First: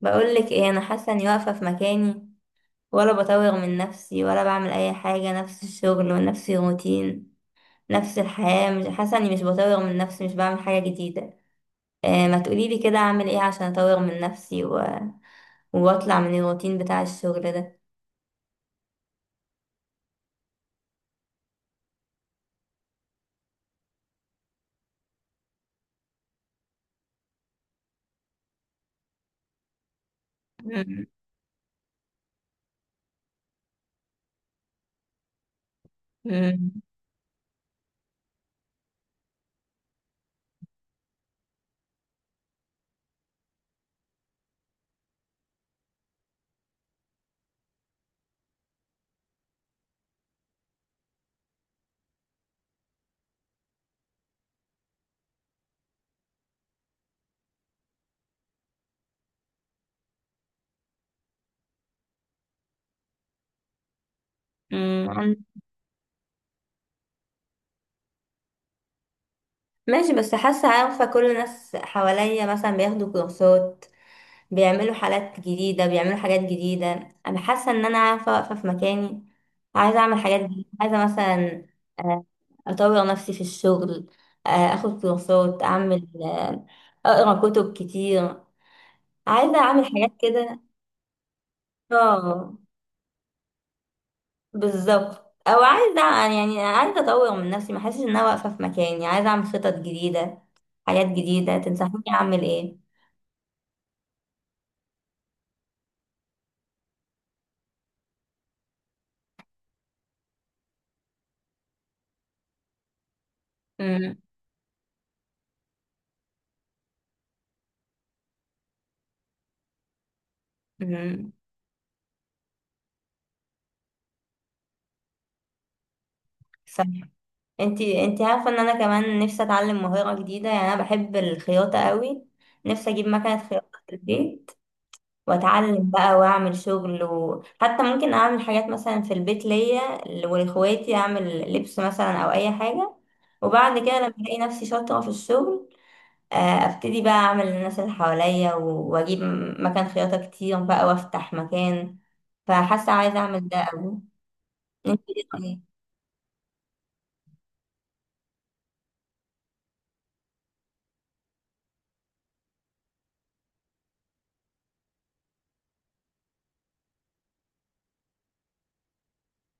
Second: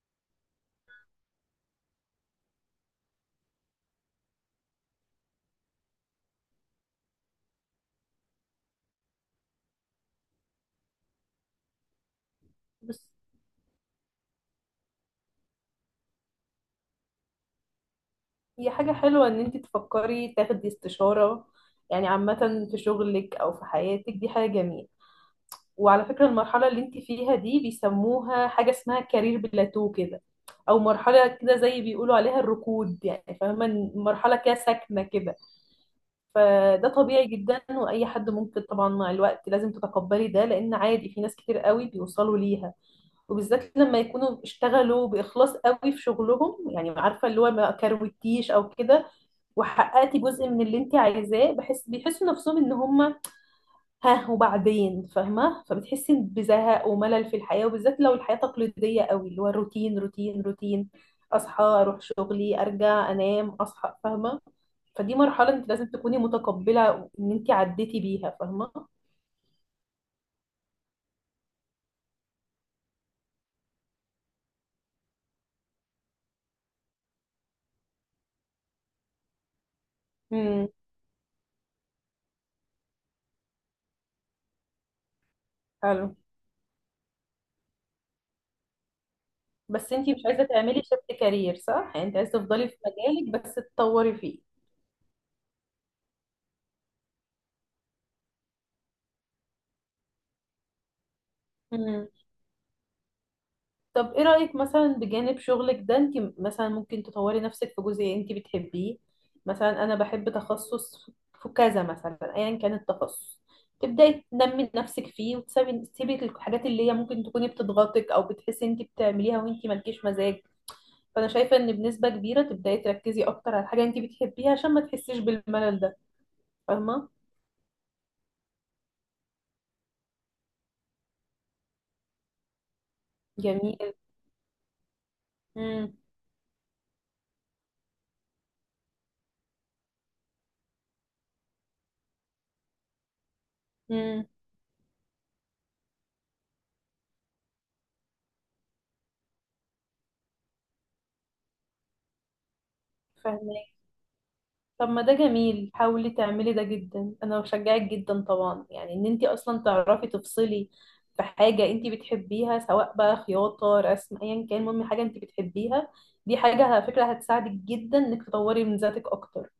بقولك ايه، انا حاسه اني واقفه في مكاني، ولا بطور من نفسي ولا بعمل اي حاجه. نفس الشغل ونفس الروتين نفس الحياه. مش حاسه اني، مش بطور من نفسي، مش بعمل حاجه جديده. آه ما تقوليلي كده بس اعمل ايه عشان اطور من نفسي و... واطلع من الروتين بتاع الشغل ده. هي حاجة حلوة ان انت تفكري تاخدي استشارة. عامة في شغلك او في حياتك دي حاجة جميلة. وعلى فكرة المرحلة اللي انت فيها دي بيسموها حاجة اسمها كارير بلاتو كده، او مم. مرحلة كده زي بيقولوا عليها الركود، فاهمة إن مرحلة كده ساكنة كده. مم. فده طبيعي جدا، واي حد ممكن طبعا مع الوقت لازم تتقبلي ده، لان عادي في ناس كتير قوي بيوصلوا ليها، وبالذات لما يكونوا اشتغلوا بإخلاص قوي في شغلهم، عارفة اللي هو ما كروتيش أو كده، وحققتي جزء من اللي انت عايزاه، بحس بيحسوا نفسهم ان هم، ها وبعدين، فاهمة. فبتحسي بزهق وملل في الحياة، وبالذات لو الحياة تقليدية قوي، اللي هو روتين روتين روتين، أصحى أروح شغلي أرجع أنام أصحى، فاهمة. مم. فدي مرحلة انت لازم تكوني متقبلة ان انت عديتي بيها، فاهمة. ماشي، بس حاسه، عارفه كل الناس حواليا مثلا بياخدوا كورسات، بيعملوا حالات جديدة، بيعملوا حاجات جديدة. أنا حاسة إن أنا، عارفة واقفة في مكاني، عايزة أعمل حاجات امم جديدة، عايزة مثلا آه، أطور نفسي في الشغل، أخد كورسات، أعمل، حلو. أقرأ كتب كتير، عايزة أعمل بس حاجات انتي مش عايزة كده. تعملي شفت كارير صح؟ يعني انت عايزة اه تفضلي في مجالك بس تطوري فيه. بالظبط، أو عايزة، يعني عايزة أطور من نفسي، ما أحسش إن أنا واقفة في مكاني، عايزة أعمل خطط جديدة، حاجات جديدة. تنصحيني مم. أعمل إيه؟ طب ايه رأيك، مثلا بجانب شغلك ده انت مثلا ممكن تطوري نفسك في جزء انت بتحبيه. مثلا انا بحب تخصص في كذا، مثلا ايا كان التخصص، تبداي تنمي نفسك فيه، وتسيبي الحاجات اللي هي ممكن تكوني بتضغطك او بتحسي انت بتعمليها وانت مالكيش مزاج. فانا امم، شايفة ان بنسبة كبيرة تبداي تركزي اكتر على الحاجة انت بتحبيها عشان ما تحسيش بالملل ده، فاهمة. انتي عارفة ان انا كمان نفسي اتعلم مهارة جديدة، يعني انا بحب الخياطة قوي، نفسي اجيب مكنة خياطة في جميل. البيت واتعلم بقى واعمل شغل، وحتى ممكن اعمل حاجات مثلا في البيت ليا ولاخواتي، اعمل لبس مثلا او اي حاجة. وبعد كده لما امم الاقي نفسي شاطرة في الشغل، ابتدي بقى اعمل للناس اللي حواليا، واجيب مكان خياطة كتير بقى، وافتح مكان. فحاسة عايزة اعمل ده فاهمك. قوي. طب ما انتي ده ايه رأيك؟ جميل، حاولي تعملي ده جدا، انا بشجعك جدا طبعا. يعني ان انت اصلا تعرفي تفصلي في حاجه انت بتحبيها، سواء بقى خياطه رسم ايا كان، المهم حاجه انت بتحبيها. دي حاجه على فكره هتساعدك جدا انك تطوري من ذاتك اكتر.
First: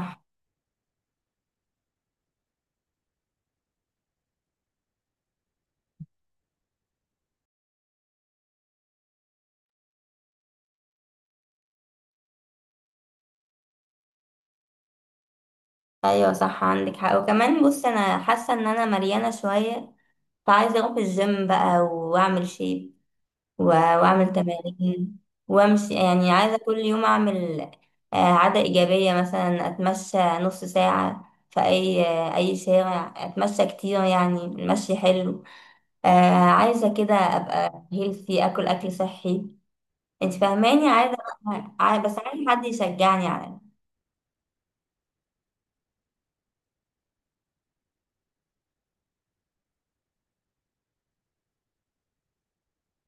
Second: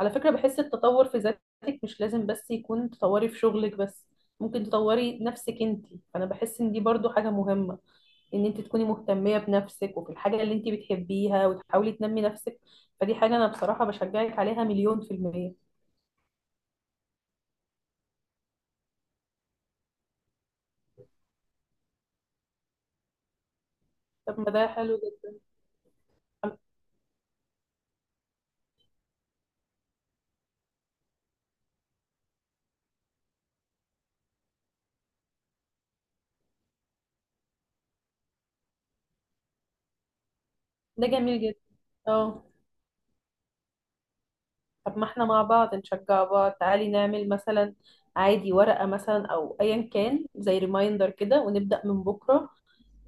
على فكرة بحس التطور في ذاتك مش لازم بس يكون تطوري في شغلك بس، ممكن تطوري نفسك انتي. فأنا بحس ان دي برضو حاجة مهمة، ان انت تكوني مهتمية بنفسك وفي الحاجة اللي انت بتحبيها وتحاولي تنمي نفسك. فدي حاجة انا بصراحة بشجعك عليها مليون في المية. ايوه صح عندك حق. وكمان بص، انا حاسه ان انا مليانه شويه، فعايزه اروح الجيم بقى واعمل شيب، واعمل طب ما ده حلو تمارين جدا. وامشي. يعني عايزه طب كل يوم اعمل عاده ايجابيه، مثلا اتمشى نص ساعه في اي، اي شارع، اتمشى كتير، يعني المشي حلو. آه، عايزه كده ابقى هيلثي، اكل اكل صحي. انت فاهماني، ده عايزه، جميل جدا. بس اه عايزه حد يشجعني على. طب ما احنا مع بعض نشجع بعض، تعالي نعمل مثلا عادي ورقة مثلا او ايا كان زي ريمايندر كده ونبدأ من بكرة.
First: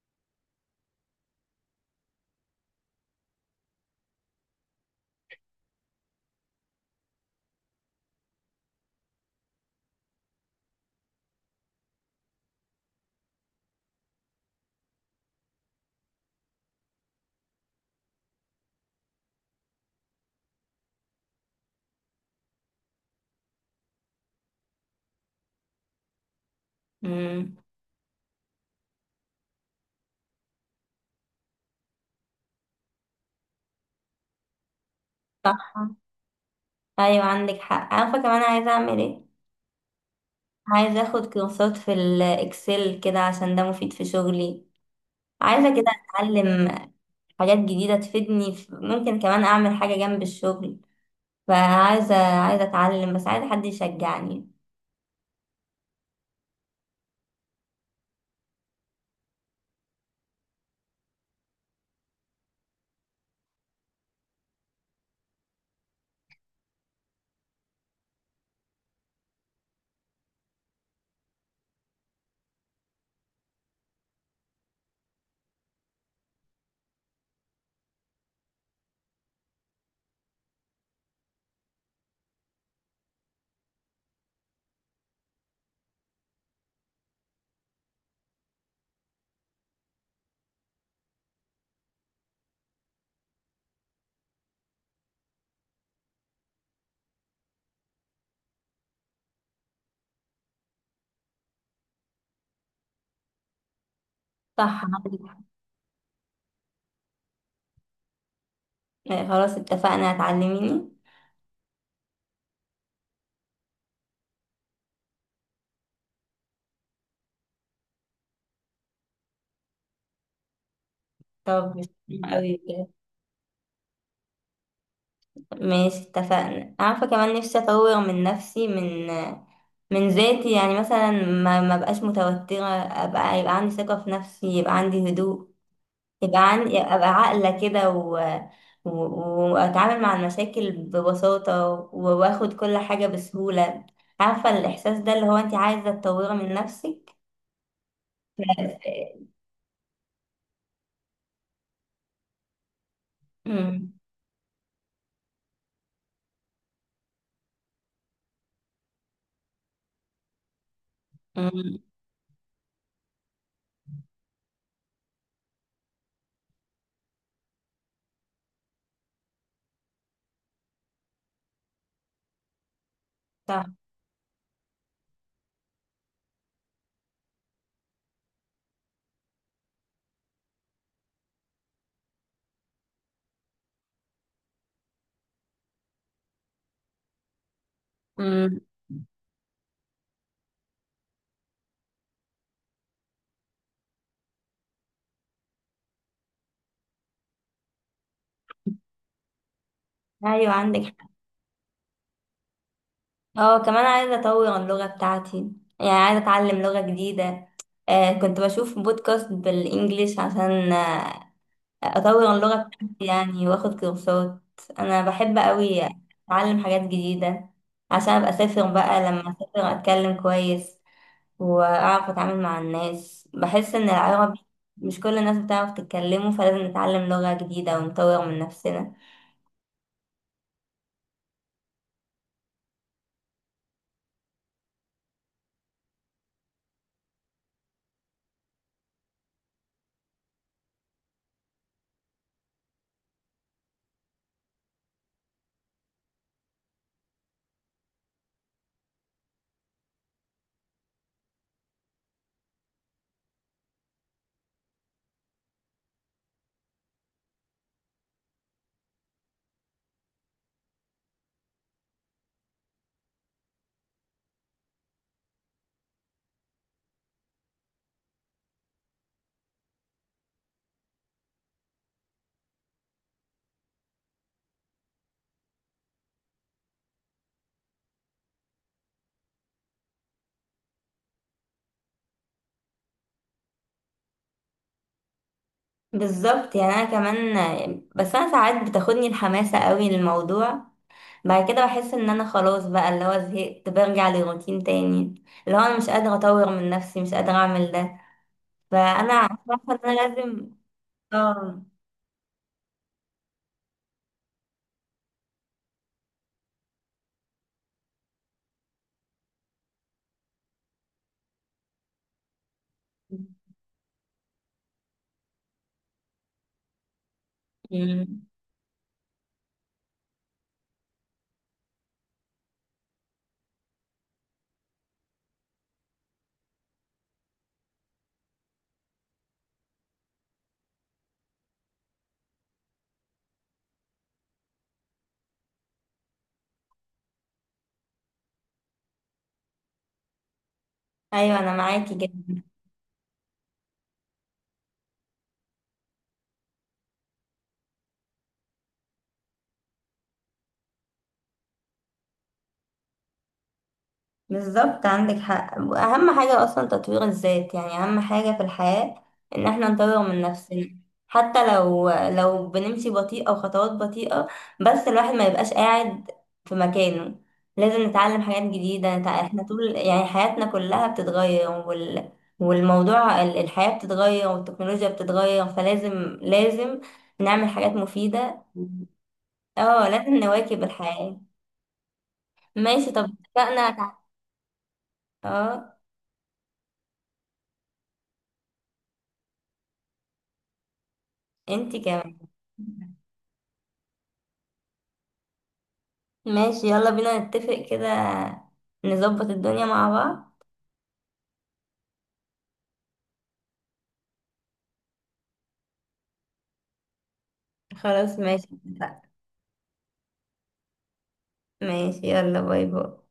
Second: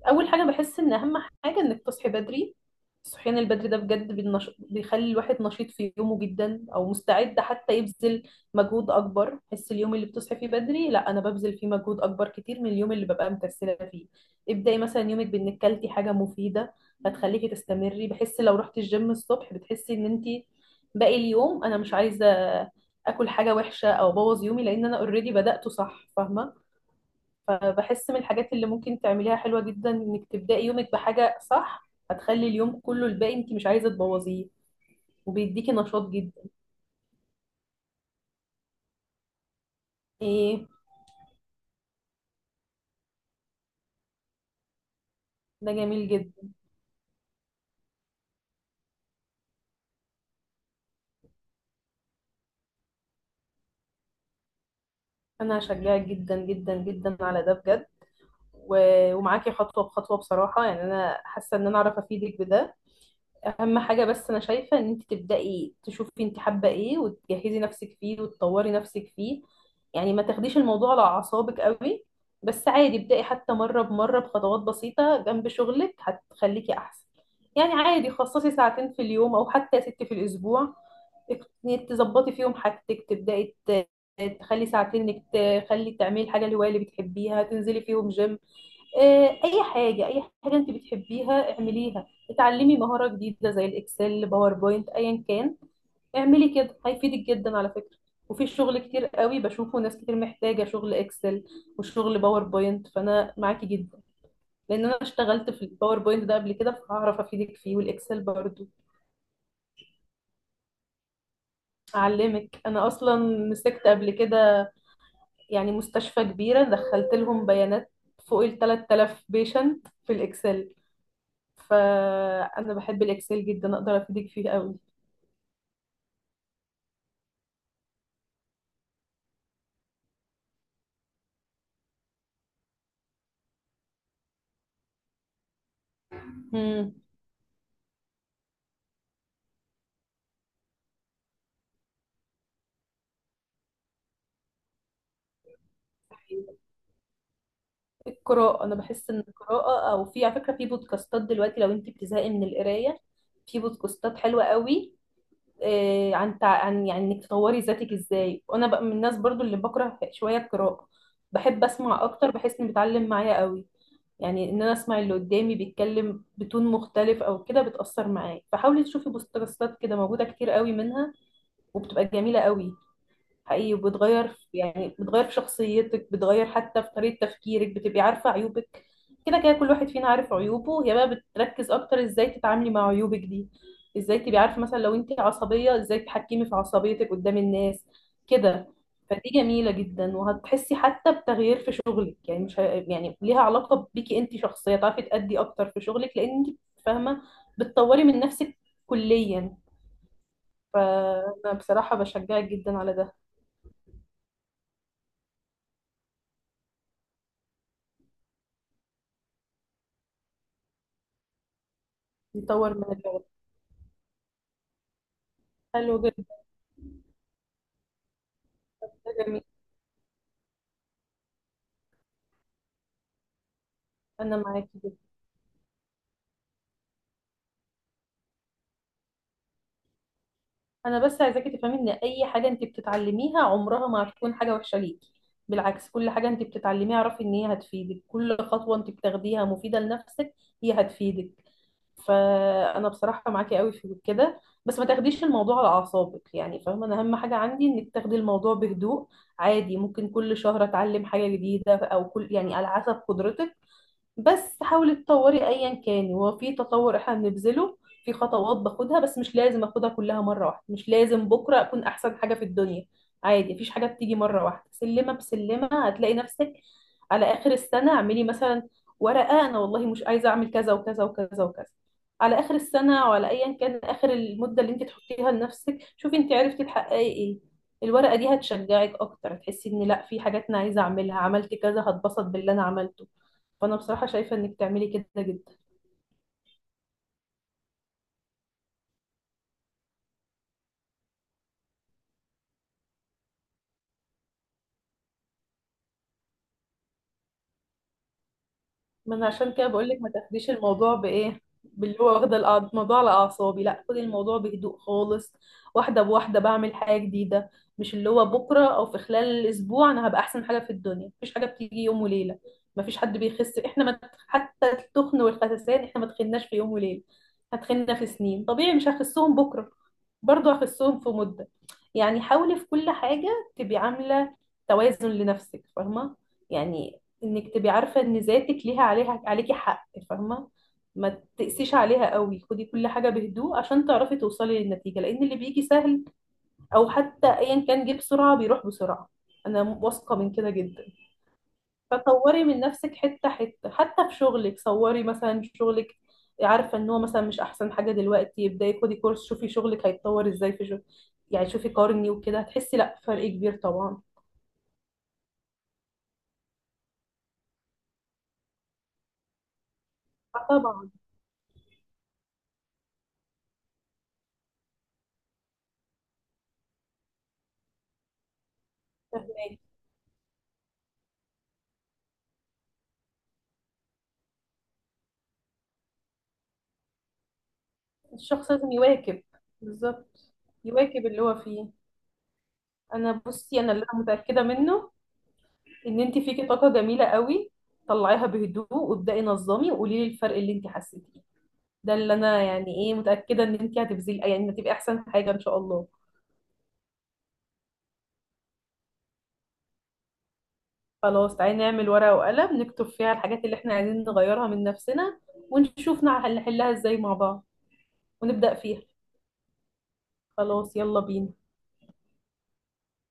اول حاجه بحس ان اهم حاجه انك تصحي بدري. الصحيان البدري ده بجد بيخلي الواحد نشيط في يومه جدا، او مستعد حتى يبذل مجهود اكبر. بحس اليوم اللي بتصحي فيه بدري لا، انا ببذل فيه مجهود اكبر كتير من اليوم اللي ببقى مكسله فيه. ابداي مثلا يومك بانك كلتي حاجه مفيده، هتخليكي تستمري. بحس لو رحتي الجيم الصبح بتحسي ان انت باقي اليوم انا مش عايزه اكل حاجه وحشه او ابوظ يومي، لان انا اوريدي بدأته صح، فاهمه. مم. فبحس من الحاجات اللي ممكن تعمليها حلوة جدا انك تبدأي يومك بحاجة صح، هتخلي اليوم كله الباقي انت مش عايزة تبوظيه، وبيديكي صح. نشاط جدا. ايوه عندك حق. عارفه كمان عايزه اعمل ايه؟ ايه. عايزه اخد كورسات في الاكسل كده، عشان ده مفيد في شغلي. ده عايزه كده جميل جدا. اتعلم حاجات جديده تفيدني في- ممكن كمان اعمل حاجه جنب الشغل. فعايزه اتعلم، بس عايزه حد يشجعني. انا هشجعك جدا جدا جدا على ده بجد، ومعاكي خطوة بخطوة بصراحة. يعني انا حاسة ان انا اعرف افيدك بده. اهم حاجه بس انا شايفه ان انت تبداي تشوفي انت حابه ايه وتجهزي نفسك فيه وتطوري نفسك فيه. يعني ما تاخديش الموضوع على اعصابك قوي، بس عادي ابداي حتى مره بمره بخطوات بسيطه جنب شغلك هتخليكي احسن. يعني عادي خصصي ساعتين في اليوم، او حتى ست في الاسبوع إنك تظبطي فيهم حاجتك. تخلي ساعتين انك تعملي الحاجه الهوايه اللي بتحبيها، تنزلي فيهم جيم، اي حاجه، اي حاجه انت بتحبيها اعمليها، اتعلمي مهاره جديده زي الاكسل باوربوينت ايا كان. اعملي كده هيفيدك جدا على فكره. وفي شغل كتير قوي بشوفه، ناس كتير محتاجه شغل اكسل وشغل باوربوينت، فانا معاكي جدا. صح. لان انا اشتغلت في الباوربوينت ده قبل كده، فهعرف افيدك فيه، والاكسل برضو. خلاص اتفقنا، هتعلميني. اعلمك انا اصلا مسكت قبل كده. يعني مستشفى كبيره دخلت لهم بيانات فوق ال 3000 بيشنت في الاكسل. طب، قوي فانا كده. بحب الاكسل جدا، اقدر افيدك فيه قوي. ماشي اتفقنا. عارفه كمان نفسي اطور من نفسي، من ذاتي، يعني مثلا ما بقاش متوتره، ابقى، يبقى عندي ثقه في نفسي، يبقى عندي هدوء، يبقى عن... مم. ابقى عاقله كده و... و... واتعامل مع المشاكل ببساطه و... واخد كل حاجه بسهوله. عارفه الاحساس ده، اللي هو انت عايزه تطوري من نفسك. القراءه، انا بحس ان القراءه، او في على فكره في بودكاستات دلوقتي لو انت بتزهقي من القرايه، في امم. بودكاستات حلوه قوي، عن انك تطوري ذاتك ازاي. وانا بقى من الناس برضو اللي بكره شويه القراءه، بحب امم. اسمع اكتر، بحس اني بتعلم معايا قوي. يعني ان انا اسمع اللي قدامي بيتكلم بتون مختلف او كده بتاثر معايا، فحاولي تشوفي بودكاستات كده، موجوده كتير قوي منها، وبتبقى جميله قوي صح. حقيقي. وبتغير في بتغير في شخصيتك، بتغير حتى في طريقة تفكيرك، بتبقي عارفة عيوبك. كده كده كل واحد فينا عارف عيوبه، هي بقى بتركز اكتر ازاي تتعاملي مع عيوبك دي. ازاي تبقي عارفة مثلا لو انت عصبية ازاي تتحكمي في عصبيتك قدام الناس امم. كده. فدي جميلة جدا، وهتحسي حتى بتغيير في شغلك. يعني مش ه... يعني ليها علاقة بيكي انت شخصية، تعرفي تأدي اكتر في شغلك، لان انت فاهمة بتطوري من نفسك كليا. ايوه عندك حق. فأنا بصراحة بشجعك جدا على ده. اه، كمان عايزه اطور اللغه بتاعتي، يعني عايزه اتعلم لغه جديده. آه كنت بشوف بودكاست بالانجليش عشان اطور اللغه نطور من بتاعتي، العلاقة. يعني واخد كورسات. انا بحب قوي حلو جدا. اتعلم حاجات جديده، عشان ابقى اسافر بقى، ده لما جميل. اسافر اتكلم كويس واعرف اتعامل مع الناس. بحس ان انا العربي معاكي جدا. مش كل الناس بتعرف تتكلمه، فلازم نتعلم لغه جديده ونطور من نفسنا. انا بس عايزاكي تفهمي ان اي حاجه انت بتتعلميها عمرها ما هتكون حاجه وحشه ليكي، بالعكس كل حاجه انت بتتعلميها اعرفي ان هي هتفيدك، كل خطوه انت بتاخديها مفيده لنفسك، هي هتفيدك. فانا بصراحه معاكي قوي في كده، بس ما تاخديش الموضوع على اعصابك، فاهمه، انا اهم حاجه عندي انك تاخدي الموضوع بهدوء. عادي ممكن كل شهر اتعلم حاجه جديده، او كل على حسب قدرتك. بس حاولي تطوري ايا كان، هو في تطور احنا بنبذله في خطوات باخدها، بس مش لازم اخدها كلها مره واحده، مش لازم بكره اكون احسن حاجه في الدنيا. عادي مفيش حاجه بتيجي مره واحده، سلمه بسلمه هتلاقي نفسك. على اخر السنه اعملي مثلا ورقه، انا والله مش عايزه اعمل كذا وكذا وكذا وكذا على اخر السنه، وعلى ايا كان اخر المده اللي انت تحطيها لنفسك، شوفي انت عرفتي تحققي ايه. الورقه دي هتشجعك اكتر، هتحسي ان لا في حاجات انا عايزه اعملها عملت كذا، هتبسط باللي انا عملته. فانا بصراحه شايفه انك تعملي كده جدا. بالظبط. يعني انا كمان، بس انا ساعات بتاخدني الحماسه قوي للموضوع، بعد كده بحس ان انا خلاص بقى، اللي هو زهقت، برجع للروتين تاني، اللي هو انا مش قادره اطور من نفسي، مش قادره اعمل ده. فانا ما انا عارفه عشان كده ان بقول انا لك ما لازم. تاخديش الموضوع بايه اه. باللي هو واخده الموضوع على اعصابي، لا خدي الموضوع بهدوء خالص، واحده بواحده بعمل حاجه جديده. مش اللي هو بكره او في خلال الاسبوع انا هبقى احسن حاجه في الدنيا، مفيش حاجه بتيجي يوم وليله. مفيش حد بيخس احنا ما، حتى التخن والخسسان احنا ما تخناش في يوم وليله، هتخنا في مم. سنين، طبيعي مش هخسهم بكره، برضو اخسهم في مدة. يعني حاولي في كل حاجة تبقي عاملة توازن لنفسك، فاهمة. يعني انك تبقي عارفة ان ذاتك ليها عليها عليكي حق، فاهمة. ما تقسيش عليها قوي، خدي كل حاجة بهدوء عشان تعرفي توصلي للنتيجة، لان اللي بيجي سهل او حتى ايا كان جه بسرعة بيروح بسرعة، انا واثقة من كده جدا. ايوه انا معاكي جدا. فطوري من نفسك حتة حتة، حتى في شغلك صوري مثلا شغلك عارفة ان هو مثلا مش احسن حاجة دلوقتي، ابداي خدي كورس شوفي شغلك هيتطور ازاي في شغل. شوفي قارني وكده هتحسي لا فرق كبير طبعا. بالظبط عندك حق، اهم حاجة اصلا تطوير الذات، يعني اهم حاجة في الحياة ان احنا نطور من آه نفسنا، طبعا. حتى لو بنمشي بطيئة وخطوات بطيئة، بس الواحد ما يبقاش قاعد في مكانه. لازم نتعلم حاجات جديدة، احنا فهماكي. طول يعني حياتنا كلها بتتغير، والموضوع الحياة بتتغير والتكنولوجيا بتتغير، فلازم لازم نعمل حاجات مفيدة. الشخص لازم يواكب. اه لازم بالظبط. نواكب يواكب الحياة. اللي هو فيه. ماشي طب، انا بصي، اتفقنا. انا اللي أنا متأكدة منه اه ان انت فيكي طاقة جميلة قوي، طلعيها بهدوء وابدأي نظمي وقولي لي الفرق اللي انت حسيتيه. انتي ده اللي كمان. انا يعني ايه متأكدة ان انت هتبذلي، هتبقي احسن حاجة ان شاء الله. ماشي يلا بينا نتفق كده، نظبط الدنيا مع بعض. خلاص تعالي نعمل ورقة وقلم، نكتب فيها الحاجات اللي احنا عايزين نغيرها من نفسنا، ونشوف نحلها ازاي مع بعض، خلاص ماشي ونبدأ فيها. اتفقنا. خلاص يلا بينا. ماشي يلا، باي باي.